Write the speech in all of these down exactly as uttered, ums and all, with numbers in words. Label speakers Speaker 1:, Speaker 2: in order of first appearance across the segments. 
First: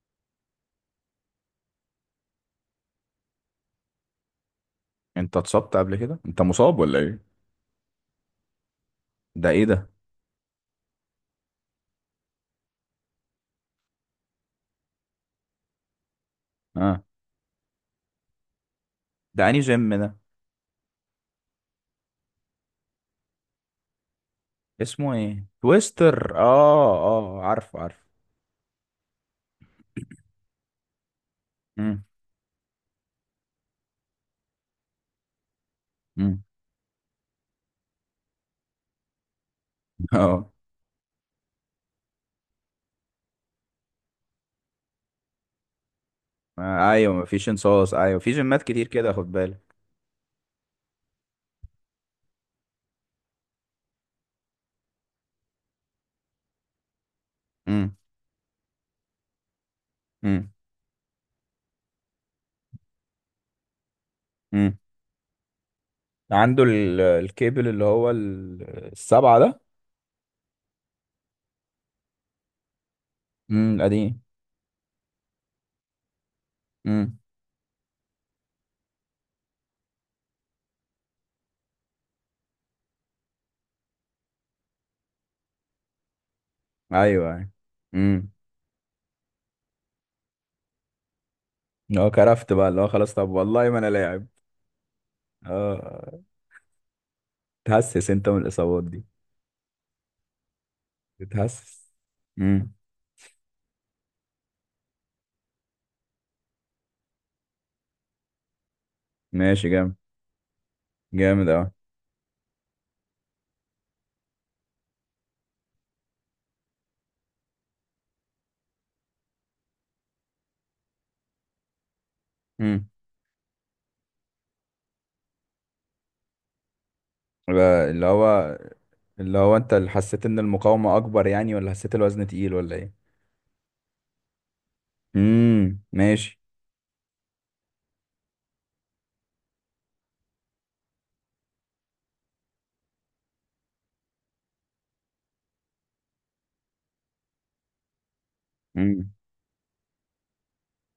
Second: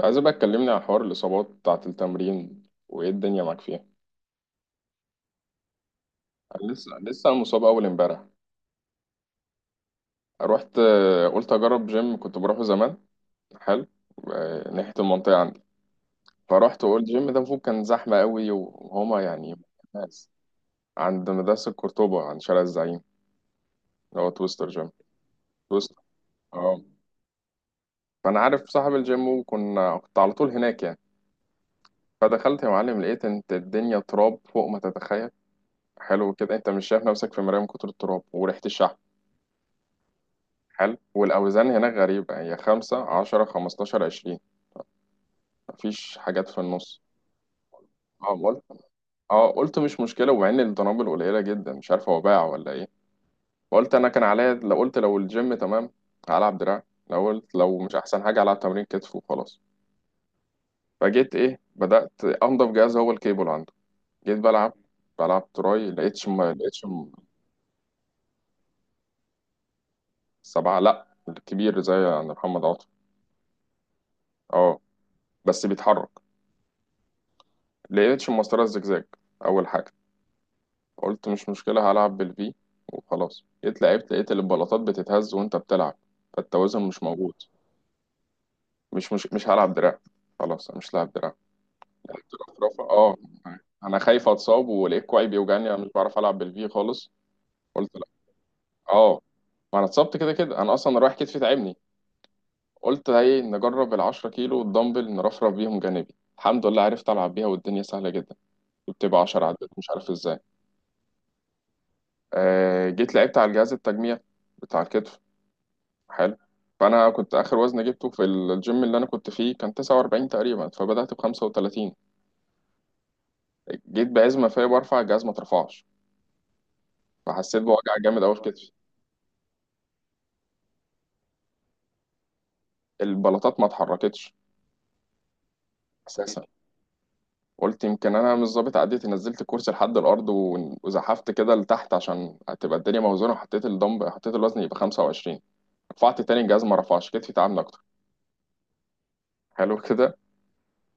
Speaker 1: عايز بقى تكلمني عن حوار الإصابات بتاعة التمرين وإيه الدنيا معاك فيها؟
Speaker 2: انت اتصبت قبل كده، انت
Speaker 1: أنا
Speaker 2: مصاب
Speaker 1: لسه
Speaker 2: ولا
Speaker 1: لسه
Speaker 2: ايه؟
Speaker 1: أنا مصاب أول إمبارح.
Speaker 2: ده ايه ده؟
Speaker 1: رحت آه، قلت أجرب جيم كنت بروحه زمان. حلو. آه، ناحية المنطقة عندي. فرحت وقلت
Speaker 2: اه.
Speaker 1: الجيم ده المفروض كان زحمة قوي وهما
Speaker 2: ده
Speaker 1: يعني
Speaker 2: انهي جيم ده؟
Speaker 1: ناس. عند مدرسة قرطبة، عند شارع الزعيم، اللي هو تويستر جيم.
Speaker 2: اسمه ايه؟
Speaker 1: تويستر،
Speaker 2: تويستر،
Speaker 1: اه.
Speaker 2: اه، اه، عارفه، عارفه.
Speaker 1: فأنا عارف صاحب الجيم، وكنا كنت على طول هناك يعني.
Speaker 2: امم.
Speaker 1: فدخلت يا معلم، لقيت انت الدنيا تراب فوق ما تتخيل. حلو
Speaker 2: امم.
Speaker 1: كده، انت مش شايف نفسك في مراية من كتر التراب وريحة الشحم.
Speaker 2: اه.
Speaker 1: حلو، والأوزان هناك غريبة، هي خمسة عشرة خمستاشر عشرين. مفيش حاجات في
Speaker 2: آه،
Speaker 1: النص.
Speaker 2: ايوه، مفيش انصاص، ايوه، في
Speaker 1: اه
Speaker 2: جيمات
Speaker 1: قلت
Speaker 2: كتير كده، خد
Speaker 1: اه
Speaker 2: بالك.
Speaker 1: قلت مش مشكلة، ومع إن الدنابل قليلة جدا مش عارف هو باع ولا إيه. وقلت أنا كان عليا، لو قلت لو الجيم تمام هلعب دراع. لو قلت لو مش
Speaker 2: امم.
Speaker 1: أحسن حاجة هلعب تمرين كتف وخلاص.
Speaker 2: امم.
Speaker 1: فجيت إيه بدأت أنضف جهاز، هو الكيبل عنده. جيت بلعب.
Speaker 2: امم.
Speaker 1: بلعب تراي، لقيتش ما
Speaker 2: عنده
Speaker 1: لقيتش
Speaker 2: ال-
Speaker 1: م-
Speaker 2: الكيبل اللي هو ال- السبعة ده.
Speaker 1: سبعة لأ، الكبير زي عند محمد عاطف.
Speaker 2: امم. القديم.
Speaker 1: اه، بس بيتحرك.
Speaker 2: امم.
Speaker 1: لقيتش المسطرة الزجزاج أول حاجة. قلت مش مشكلة، هلعب بالفي وخلاص. جيت لعبت، لقيت البلاطات بتتهز وانت بتلعب، فالتوازن مش
Speaker 2: ايوه،
Speaker 1: موجود.
Speaker 2: ايوه. امم.
Speaker 1: مش مش مش هلعب دراع. خلاص أنا مش لاعب دراع.
Speaker 2: هو
Speaker 1: لعبت
Speaker 2: كرفت بقى اللي
Speaker 1: رفرفة،
Speaker 2: هو خلاص،
Speaker 1: اه.
Speaker 2: طب والله ما انا
Speaker 1: انا
Speaker 2: لاعب.
Speaker 1: خايف اتصاب، ولقيت كوعي بيوجعني، انا مش بعرف
Speaker 2: اه.
Speaker 1: العب بالفي خالص. قلت لا.
Speaker 2: تحسس انت من الاصابات دي؟
Speaker 1: اه، ما انا اتصبت كده كده، انا اصلا رايح كتفي تعبني.
Speaker 2: بتحسس. امم.
Speaker 1: قلت ايه نجرب ال 10 كيلو والدمبل نرفرف بيهم جانبي. الحمد لله عرفت العب بيها، والدنيا سهله جدا. بتبقى 10
Speaker 2: ماشي.
Speaker 1: عدات مش
Speaker 2: جامد،
Speaker 1: عارف ازاي.
Speaker 2: جامد اوي.
Speaker 1: آه جيت لعبت على الجهاز التجميع بتاع الكتف. حلو. فانا كنت اخر وزن جبته في الجيم اللي انا كنت فيه كان تسعة وأربعين تقريبا، فبدات ب بخمسة وثلاثين.
Speaker 2: امم.
Speaker 1: جيت بعزمه فيا برفع الجهاز ما اترفعش، فحسيت
Speaker 2: يبقى
Speaker 1: بوجع
Speaker 2: اللي
Speaker 1: جامد قوي في
Speaker 2: هو
Speaker 1: كتفي.
Speaker 2: اللي هو انت اللي حسيت ان المقاومة اكبر يعني، ولا حسيت الوزن تقيل، ولا ايه؟
Speaker 1: البلاطات ما اتحركتش
Speaker 2: امم. ماشي.
Speaker 1: اساسا. قلت يمكن انا مش ظابط عديتي. نزلت الكرسي لحد الارض ون- وزحفت كده لتحت عشان تبقى الدنيا موزونه، وحطيت الدمب حطيت الوزن يبقى خمسة وعشرين. رفعت تاني الجهاز ما رفعش، كتفي تعبني اكتر.
Speaker 2: امم.
Speaker 1: حلو كده.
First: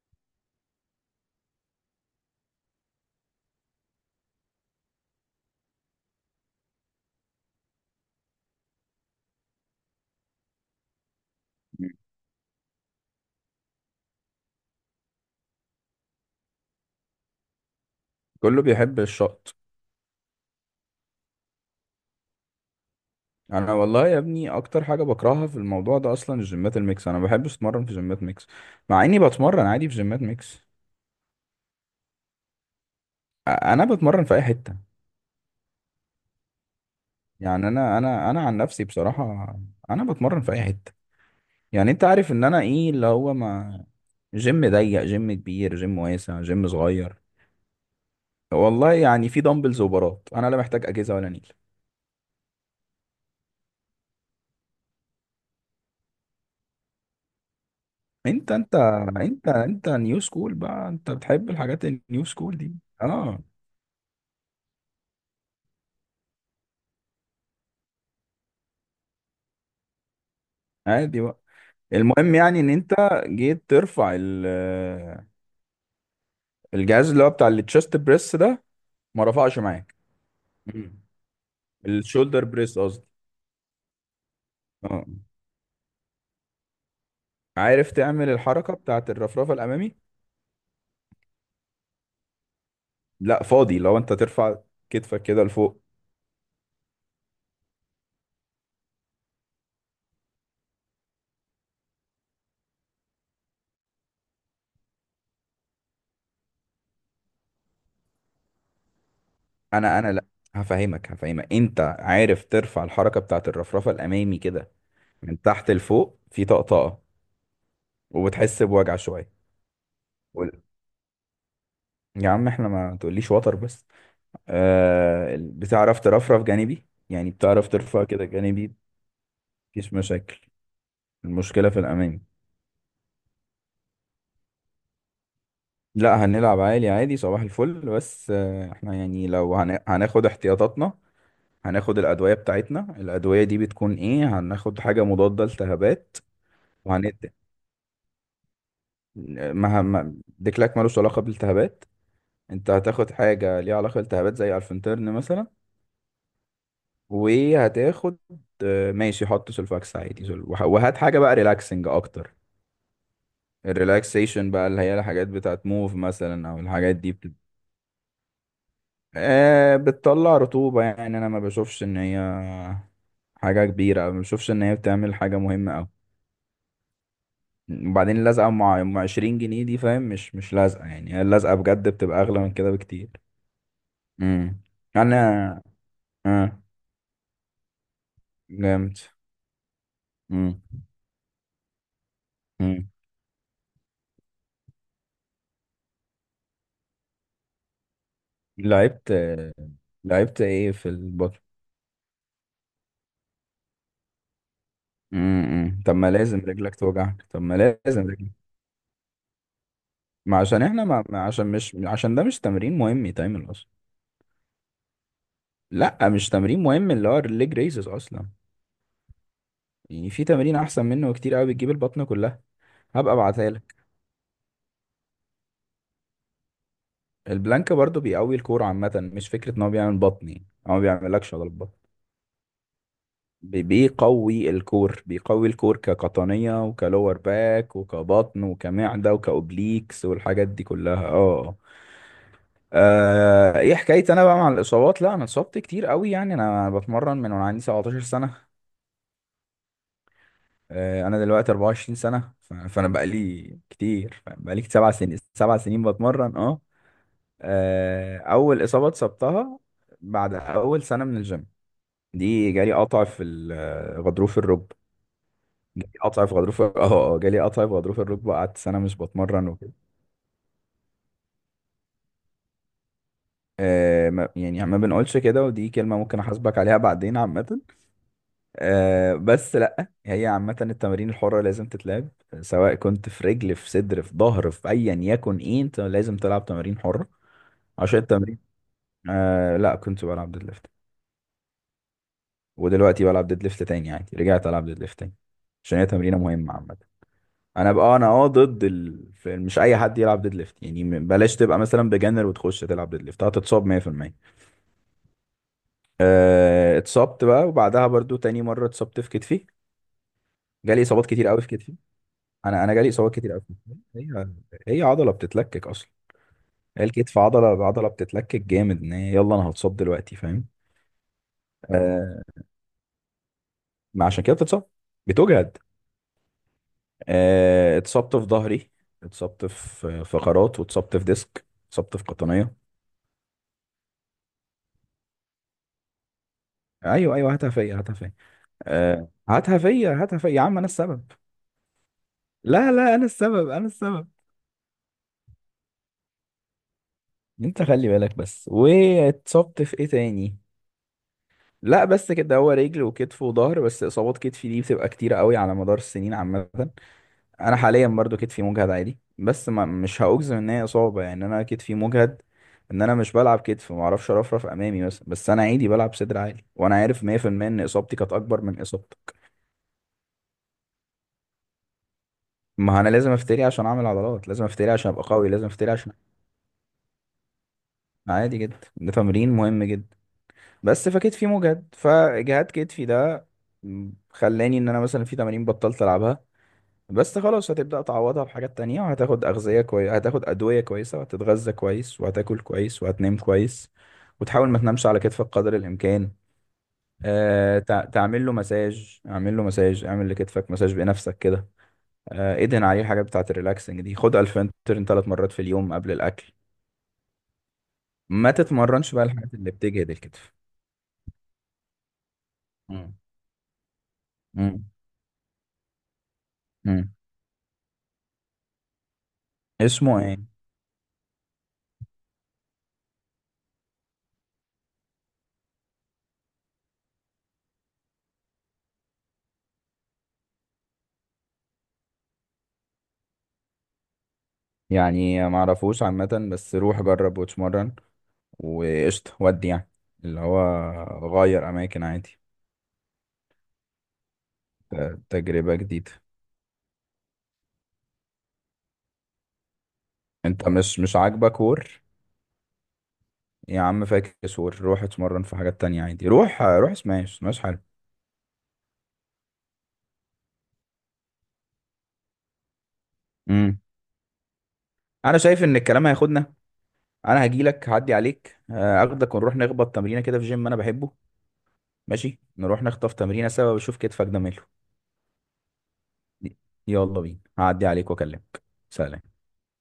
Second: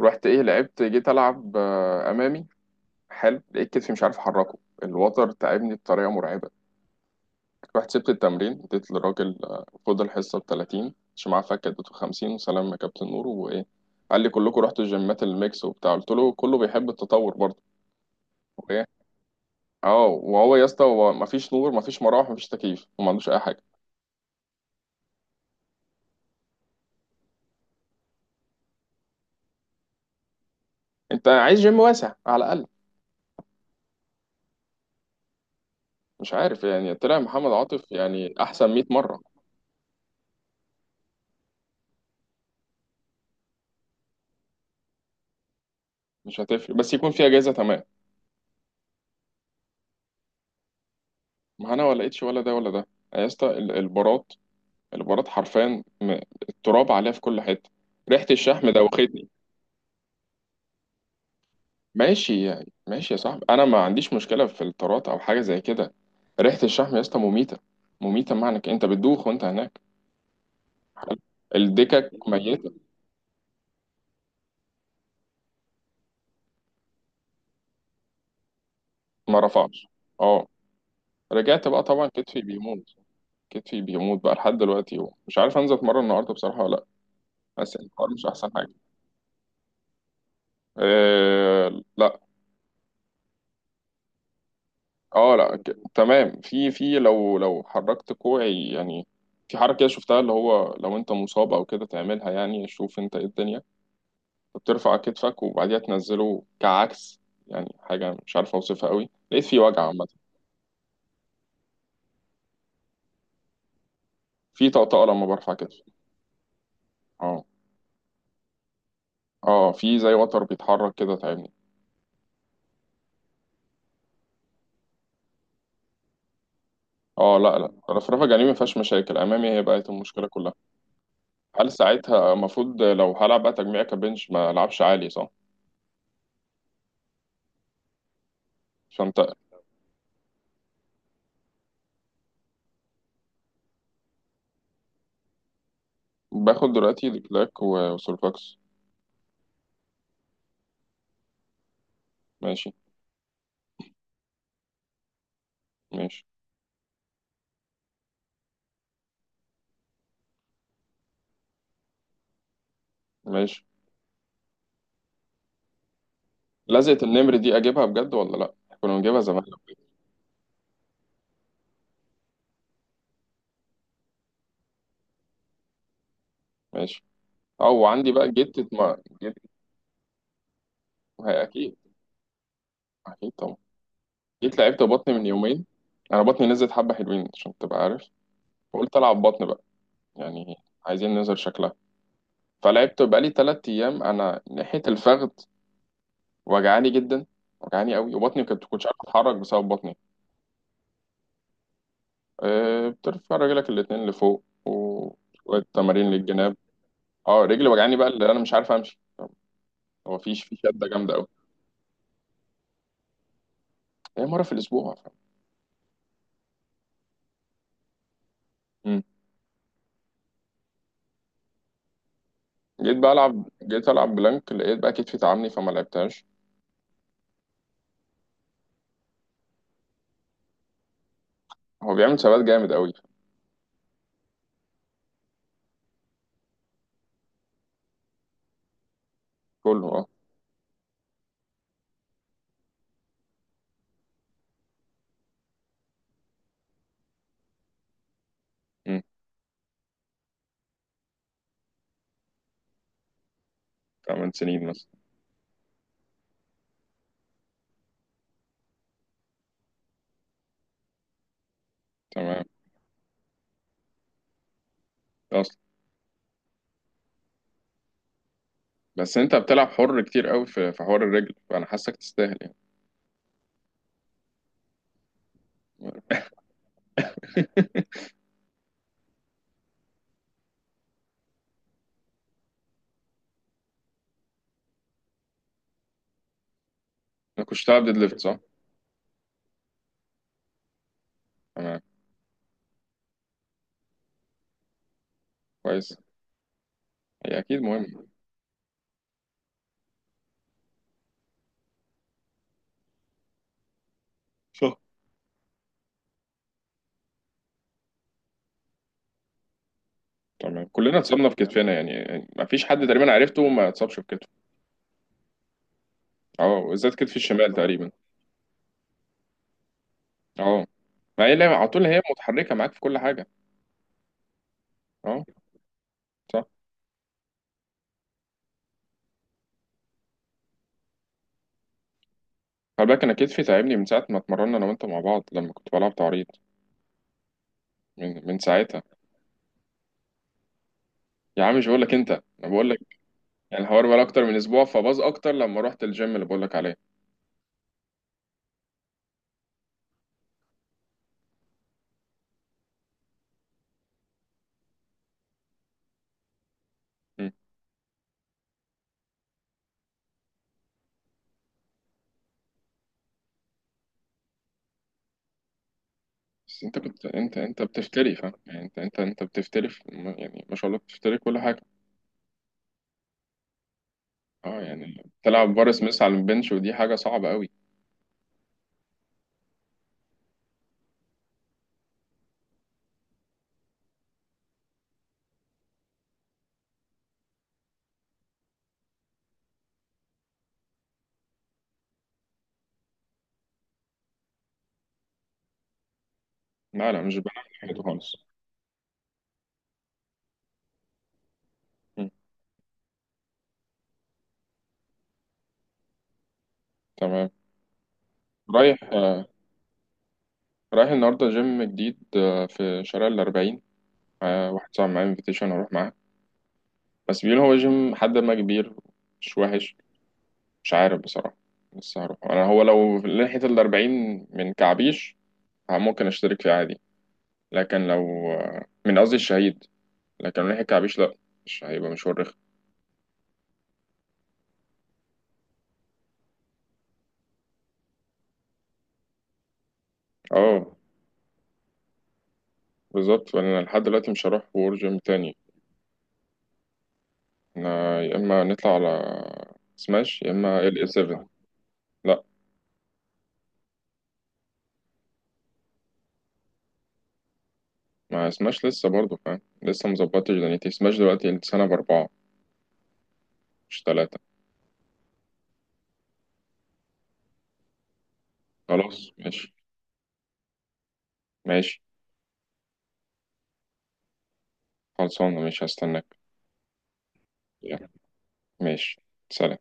Speaker 1: رحت ايه لعبت جيت العب آه، امامي. حلو، لقيت كتفي مش عارف احركه، الوتر تعبني بطريقه مرعبه. رحت سبت التمرين، اديت للراجل آه، خد الحصة بتلاتين، مش معاه فك، اديته خمسين، وسلام يا كابتن نور. وإيه، قال لي كلكم رحتوا الجيمات الميكس وبتاع، قلت له كله بيحب التطور برضه.
Speaker 2: كله
Speaker 1: وإيه،
Speaker 2: بيحب الشط.
Speaker 1: اه. وهو يا اسطى، هو مفيش نور، مفيش مراوح، مفيش تكييف، وما عندوش أي حاجة.
Speaker 2: انا والله يا ابني اكتر حاجة بكرهها في الموضوع ده اصلا الجيمات الميكس، انا ما بحبش اتمرن في جيمات ميكس، مع اني بتمرن عادي في جيمات ميكس.
Speaker 1: أنت عايز جيم واسع على الأقل.
Speaker 2: أ- انا بتمرن في اي حتة.
Speaker 1: مش عارف يعني، طلع محمد
Speaker 2: يعني
Speaker 1: عاطف
Speaker 2: انا انا
Speaker 1: يعني
Speaker 2: انا عن
Speaker 1: أحسن 100
Speaker 2: نفسي
Speaker 1: مرة.
Speaker 2: بصراحة، انا بتمرن في اي حتة. يعني انت عارف ان انا ايه اللي هو ما، جيم ضيق، جيم كبير، جيم
Speaker 1: مش
Speaker 2: واسع، جيم
Speaker 1: هتفرق، بس يكون
Speaker 2: صغير.
Speaker 1: في أجهزة تمام.
Speaker 2: والله يعني في دمبلز وبارات، انا لا محتاج اجهزه ولا نيل.
Speaker 1: ما أنا ولا لقيتش، ولا ده ولا ده. يا اسطى ال- البارات، البارات حرفيا م- التراب عليها في كل حتة. ريحة
Speaker 2: انت
Speaker 1: الشحم
Speaker 2: انت
Speaker 1: دوختني.
Speaker 2: انت انت نيو سكول بقى، انت بتحب الحاجات النيو
Speaker 1: ماشي
Speaker 2: سكول
Speaker 1: يعني،
Speaker 2: دي.
Speaker 1: ماشي يا
Speaker 2: اه.
Speaker 1: صاحبي، انا ما عنديش مشكله في الطارات او حاجه زي كده. ريحه الشحم يا اسطى مميته. مميته، معنى إنك انت بتدوخ وانت هناك. حلو.
Speaker 2: عادي بقى.
Speaker 1: الدكك
Speaker 2: المهم يعني ان
Speaker 1: ميته.
Speaker 2: انت جيت ترفع ال- الجهاز اللي هو بتاع التشست بريس ده، ما
Speaker 1: ما
Speaker 2: رفعش
Speaker 1: رفعش،
Speaker 2: معاك.
Speaker 1: اه.
Speaker 2: مم.
Speaker 1: رجعت بقى طبعا، كتفي
Speaker 2: الشولدر بريس
Speaker 1: بيموت.
Speaker 2: قصدي.
Speaker 1: كتفي بيموت بقى لحد دلوقتي،
Speaker 2: اه.
Speaker 1: ومش عارف انزل اتمرن النهارده بصراحه ولا لا. بس يعني
Speaker 2: عارف
Speaker 1: الحوار مش
Speaker 2: تعمل
Speaker 1: احسن حاجه.
Speaker 2: الحركه بتاعت الرفرفه الامامي؟
Speaker 1: أه لا.
Speaker 2: لا فاضي لو انت ترفع كتفك
Speaker 1: اه
Speaker 2: كده
Speaker 1: لا، ك-
Speaker 2: لفوق.
Speaker 1: تمام، في في لو لو حركت كوعي يعني، في حركه شفتها، اللي هو لو انت مصاب او كده تعملها يعني. شوف انت ايه الدنيا، بترفع كتفك وبعديها تنزله كعكس. يعني حاجة مش عارف أوصفها قوي، لقيت في وجع
Speaker 2: انا
Speaker 1: عامة.
Speaker 2: انا لا، هفهمك، هفهمك، انت عارف ترفع الحركه بتاعت الرفرفه الامامي
Speaker 1: في
Speaker 2: كده،
Speaker 1: طقطقة لما
Speaker 2: من
Speaker 1: برفع
Speaker 2: تحت
Speaker 1: كتفي.
Speaker 2: لفوق في طقطقة،
Speaker 1: اه،
Speaker 2: وبتحس بوجع شوية.
Speaker 1: اه. في زي وتر
Speaker 2: وال-
Speaker 1: بيتحرك كده تعبني.
Speaker 2: يا عم احنا ما تقوليش وتر بس. آه ال- بتعرف ترفرف جانبي؟ يعني
Speaker 1: اه لا،
Speaker 2: بتعرف
Speaker 1: لا،
Speaker 2: ترفع
Speaker 1: الرفرفة
Speaker 2: كده
Speaker 1: الجانبي ما
Speaker 2: جانبي؟
Speaker 1: فيهاش مشاكل، أمامي هي بقت
Speaker 2: مفيش
Speaker 1: المشكلة
Speaker 2: مشاكل،
Speaker 1: كلها.
Speaker 2: المشكلة
Speaker 1: هل
Speaker 2: في الأمامي.
Speaker 1: ساعتها المفروض لو هلعب بقى تجميع كبنش ما ألعبش عالي صح؟
Speaker 2: لا، هنلعب عالي عادي صباح الفل. بس آه احنا
Speaker 1: عشان
Speaker 2: يعني
Speaker 1: تقل.
Speaker 2: لو هن... هناخد احتياطاتنا. هناخد الأدوية بتاعتنا. الأدوية دي بتكون ايه؟ هناخد حاجة مضادة لالتهابات.
Speaker 1: باخد دلوقتي
Speaker 2: وهندي.
Speaker 1: ديكلاك و- وسولفاكس.
Speaker 2: ما ما- ديكلاك ملوش علاقة بالالتهابات. انت
Speaker 1: ماشي،
Speaker 2: هتاخد حاجة ليها علاقة بالالتهابات زي الفنترن مثلا.
Speaker 1: ماشي،
Speaker 2: وهتاخد، آه، ماشي، حط سلفاكس عادي. سل- وه- وهات حاجة بقى ريلاكسنج أكتر.
Speaker 1: ماشي.
Speaker 2: الريلاكسيشن بقى اللي هي الحاجات بتاعت موف مثلا، أو الحاجات
Speaker 1: لزقة
Speaker 2: دي بت...
Speaker 1: النمر دي أجيبها بجد ولا لأ؟ كنا بنجيبها زمان.
Speaker 2: آه، بتطلع رطوبة يعني، أنا ما بشوفش إن هي حاجة كبيرة، أو ما بشوفش إن هي بتعمل حاجة مهمة أوي.
Speaker 1: ماشي. اه، وعندي
Speaker 2: وبعدين
Speaker 1: بقى
Speaker 2: اللزقة
Speaker 1: جيت
Speaker 2: مع
Speaker 1: ما
Speaker 2: مع
Speaker 1: جيت.
Speaker 2: عشرين جنيه دي فاهم، مش مش لازقة يعني. هي
Speaker 1: هي
Speaker 2: اللزقة
Speaker 1: أكيد.
Speaker 2: بجد بتبقى أغلى من كده بكتير.
Speaker 1: أكيد طبعا. جيت
Speaker 2: امم.
Speaker 1: لعبت بطن
Speaker 2: أنا.
Speaker 1: من يومين. انا بطني
Speaker 2: آه.
Speaker 1: نزلت حبه حلوين عشان تبقى عارف.
Speaker 2: جامد.
Speaker 1: فقلت العب بطن بقى يعني.
Speaker 2: امم.
Speaker 1: عايزين ننزل شكلها.
Speaker 2: امم.
Speaker 1: فلعبت بقالي تلات ايام، انا ناحيه الفخذ وجعاني جدا، وجعاني قوي، وبطني كنت كنتش عارف
Speaker 2: لعبت.
Speaker 1: اتحرك بسبب بطني.
Speaker 2: لعبت إيه في البطل؟
Speaker 1: أه، بترفع رجلك الاتنين لفوق، وشويه
Speaker 2: امم. طب
Speaker 1: تمارين
Speaker 2: ما لازم
Speaker 1: للجناب.
Speaker 2: رجلك توجعك. طب
Speaker 1: اه، رجلي
Speaker 2: ما
Speaker 1: وجعاني
Speaker 2: لازم
Speaker 1: بقى اللي
Speaker 2: رجلك.
Speaker 1: انا مش عارف امشي. هو
Speaker 2: ما
Speaker 1: فيش في
Speaker 2: عشان احنا
Speaker 1: شده
Speaker 2: ما
Speaker 1: جامده
Speaker 2: ما
Speaker 1: قوي.
Speaker 2: عشان مش عشان ده مش تمرين مهم يتعمل اصلا.
Speaker 1: هي مره في الاسبوع فاهم؟
Speaker 2: لا، مش تمرين مهم اللي هو الليج ريزز اصلا.
Speaker 1: مم.
Speaker 2: يعني في تمرين احسن منه كتير قوي، بتجيب البطن كلها.
Speaker 1: جيت بقى
Speaker 2: هبقى
Speaker 1: العب
Speaker 2: ابعتها لك.
Speaker 1: جيت العب بلانك، لقيت بقى كتفي تعبني، فما لعبتهاش.
Speaker 2: البلانك برضو بيقوي الكور عامه، مش فكره ان هو بيعمل بطن يعني، هو ما بيعملكش عضلة بطن.
Speaker 1: هو بيعمل ثبات جامد قوي.
Speaker 2: بي- بيقوي الكور، بيقوي الكور كقطنيه وكلور باك وكبطن وكمعده
Speaker 1: كله،
Speaker 2: وكاوبليكس
Speaker 1: اه.
Speaker 2: والحاجات دي كلها. اه. آه، ايه حكايتي انا بقى مع الاصابات؟ لا، انا اتصبت كتير قوي. يعني انا بتمرن من وانا عندي سبعة عشر سنه. آه، انا دلوقتي اربعة وعشرين سنه، ف- فانا بقى لي كتير،
Speaker 1: 8
Speaker 2: بقى لي
Speaker 1: سنين مثلا.
Speaker 2: سبع سنين، سبع سنين بتمرن. اه. آه، اول اصابه اتصبتها بعد اول سنه من الجيم،
Speaker 1: تمام.
Speaker 2: دي جالي قطع في ال- غضروف الركبه.
Speaker 1: اصلا.
Speaker 2: جالي قطع في غضروف. اه. اه جالي قطع في غضروف الركبه، قعدت سنه مش
Speaker 1: بس انت
Speaker 2: بتمرن
Speaker 1: بتلعب
Speaker 2: وكده.
Speaker 1: حر كتير قوي في في حوار الرجل، فانا حاسك تستاهل يعني.
Speaker 2: آه، ما- يعني ما بنقولش كده، ودي كلمه ممكن احاسبك عليها بعدين عامه. آه بس لا، هي عامة التمارين الحرة لازم تتلعب، سواء كنت في رجل، في صدر، في ظهر، في ايا يكن ايه، انت لازم تلعب تمارين حرة
Speaker 1: انا كنت بتلعب ديد
Speaker 2: عشان
Speaker 1: ليفت
Speaker 2: التمرين.
Speaker 1: صح.
Speaker 2: آه لا، كنت بلعب ديد ليفت،
Speaker 1: تمام.
Speaker 2: ودلوقتي بلعب ديد ليفت تاني عادي، رجعت العب ديد ليفت تاني عشان هي
Speaker 1: كويس.
Speaker 2: تمرينة مهمة عامة.
Speaker 1: هي اكيد
Speaker 2: انا بقى انا
Speaker 1: مهم.
Speaker 2: اه، ضد ال... في- مش اي حد يلعب ديد ليفت يعني، م- بلاش تبقى مثلا بجنر وتخش تلعب ديد ليفت، هتتصاب مية في المية.
Speaker 1: صح.
Speaker 2: آه اتصبت بقى، وبعدها برضو تاني مرة اتصبت في كتفي.
Speaker 1: تمام،
Speaker 2: جالي
Speaker 1: كلنا
Speaker 2: اصابات كتير
Speaker 1: اتصابنا في
Speaker 2: قوي في
Speaker 1: كتفنا
Speaker 2: كتفي،
Speaker 1: يعني، يعني ما
Speaker 2: انا
Speaker 1: فيش
Speaker 2: انا
Speaker 1: حد
Speaker 2: جالي
Speaker 1: تقريبا
Speaker 2: اصابات كتير قوي.
Speaker 1: عرفته ما اتصابش في كتفه.
Speaker 2: هي هي عضله بتتلكك اصلا.
Speaker 1: اه،
Speaker 2: هي
Speaker 1: وبالذات كتف
Speaker 2: الكتف
Speaker 1: الشمال
Speaker 2: عضله عضله
Speaker 1: تقريبا.
Speaker 2: بتتلكك جامد، ان هي يلا انا هتصاب دلوقتي فاهم.
Speaker 1: اه. ما هي لعبة- على طول هي
Speaker 2: آه.
Speaker 1: متحركه معاك في كل حاجه.
Speaker 2: ما عشان كده بتتصاب،
Speaker 1: اه.
Speaker 2: بتجهد.
Speaker 1: صح.
Speaker 2: آه. اتصبت في ظهري، اتصبت في فقرات، واتصبت في ديسك، اتصبت في قطنيه.
Speaker 1: خلي بالك انا كتفي تعبني من ساعه ما اتمرنا انا وانت مع بعض، لما كنت بلعب تعريض.
Speaker 2: ايوه، ايوه، هاتها فيا، هاتها فيا.
Speaker 1: من من ساعتها.
Speaker 2: آه، هاتها فيا، هاتها فيا يا عم، انا السبب.
Speaker 1: يا عم مش بقول لك، انت انا
Speaker 2: لا
Speaker 1: بقول.
Speaker 2: لا، انا السبب،
Speaker 1: يعني
Speaker 2: انا
Speaker 1: الحوار بقى
Speaker 2: السبب.
Speaker 1: اكتر من اسبوع، فباظ اكتر لما رحت الجيم اللي بقول لك عليه.
Speaker 2: انت خلي بالك بس. واتصبت في ايه تاني؟ لا بس كده، هو رجل وكتف وظهر بس. اصابات كتفي دي بتبقى كتيره قوي على مدار السنين عامه.
Speaker 1: مم.
Speaker 2: انا حاليا برضو كتفي مجهد عادي، بس ما مش هاجزم ان هي اصابه يعني، انا كتفي مجهد، ان انا مش بلعب كتف ما اعرفش ارفرف امامي مثلا. بس انا عادي بلعب صدر عالي،
Speaker 1: بس
Speaker 2: وانا
Speaker 1: انت
Speaker 2: عارف
Speaker 1: كنت انت
Speaker 2: مية في المية ان
Speaker 1: انت
Speaker 2: اصابتي كانت
Speaker 1: بتفتري فاهم،
Speaker 2: اكبر من
Speaker 1: يعني انت انت
Speaker 2: اصابتك.
Speaker 1: انت بتفتري في- م- يعني ما شاء الله، بتفتري كل حاجه.
Speaker 2: ما انا لازم افتري عشان اعمل عضلات، لازم
Speaker 1: اه،
Speaker 2: افتري عشان ابقى
Speaker 1: يعني
Speaker 2: قوي، لازم
Speaker 1: تلعب
Speaker 2: افتري
Speaker 1: بارس
Speaker 2: عشان.
Speaker 1: مس على البنش ودي حاجه صعبه قوي.
Speaker 2: عادي جدا، ده تمرين مهم جدا. بس فكتفي مجهد، فاجهاد كتفي ده خلاني ان انا مثلا في تمارين بطلت العبها. بس خلاص، هتبدأ تعوضها بحاجات تانية، وهتاخد أغذية كويسة، هتاخد أدوية كويسة، وهتتغذى كويس، وهتاكل كويس، وهتنام كويس، وتحاول ما تنامش على كتفك قدر الإمكان.
Speaker 1: لا، لا، مش بنعمل
Speaker 2: أه،
Speaker 1: الحاجات دي
Speaker 2: تع-
Speaker 1: خالص.
Speaker 2: تعمل له مساج، اعمل له مساج، اعمل لكتفك مساج بنفسك كده.
Speaker 1: مم.
Speaker 2: أه، ادهن عليه الحاجات بتاعة الريلاكسنج دي، خد الفنترين ثلاث مرات في اليوم قبل الأكل.
Speaker 1: تمام.
Speaker 2: ما
Speaker 1: رايح
Speaker 2: تتمرنش بقى
Speaker 1: آه،
Speaker 2: الحاجات اللي بتجهد الكتف.
Speaker 1: رايح النهارده جيم جديد آه، في
Speaker 2: مم.
Speaker 1: شارع الأربعين. آه،
Speaker 2: مم.
Speaker 1: واحد صاحبي معايا انفيتيشن اروح معاه.
Speaker 2: مم.
Speaker 1: بس بيقول هو جيم حد ما كبير، مش وحش.
Speaker 2: اسمه ايه؟
Speaker 1: مش عارف بصراحه، لسه هروح انا. هو لو لحقت الأربعين من كعبيش اه ممكن اشترك فيه عادي. لكن لو، من قصدي الشهيد، لكن لو ناحية كعبيش لا، مش هيبقى مشوار رخم.
Speaker 2: يعني ما اعرفوش عامة، بس روح جرب واتمرن، وقشطة. ودي يعني اللي هو
Speaker 1: اه،
Speaker 2: غير أماكن عادي.
Speaker 1: بالظبط. فانا لحد دلوقتي مش هروح وور جيم
Speaker 2: ت-
Speaker 1: تاني.
Speaker 2: تجربة جديدة.
Speaker 1: انا يا اما نطلع على سماش، يا
Speaker 2: أنت
Speaker 1: اما ال
Speaker 2: مش
Speaker 1: اي
Speaker 2: مش
Speaker 1: سفن.
Speaker 2: عاجبك وور؟
Speaker 1: لا،
Speaker 2: يا عم فاكس وور، روح اتمرن في حاجات تانية عادي، روح روح سماش. سماش حلو.
Speaker 1: ما سماش لسه برضه فاهم، لسه مظبطتش دنيتي. سماش دلوقتي السنة بأربعة
Speaker 2: امم.
Speaker 1: مش تلاتة.
Speaker 2: أنا شايف إن الكلام هياخدنا. أنا هجيلك، هعدي عليك، آه،
Speaker 1: خلاص
Speaker 2: أخدك ونروح
Speaker 1: ماشي.
Speaker 2: نخبط تمرينة كده في جيم أنا بحبه.
Speaker 1: ماشي.
Speaker 2: ماشي، نروح نخطف تمرينة سوا، وشوف كتفك ده ماله.
Speaker 1: خلصانة مش هستناك.
Speaker 2: يلا بينا، هعدي
Speaker 1: يلا،
Speaker 2: عليك وأكلمك.
Speaker 1: ماشي.
Speaker 2: سلام.
Speaker 1: سلام.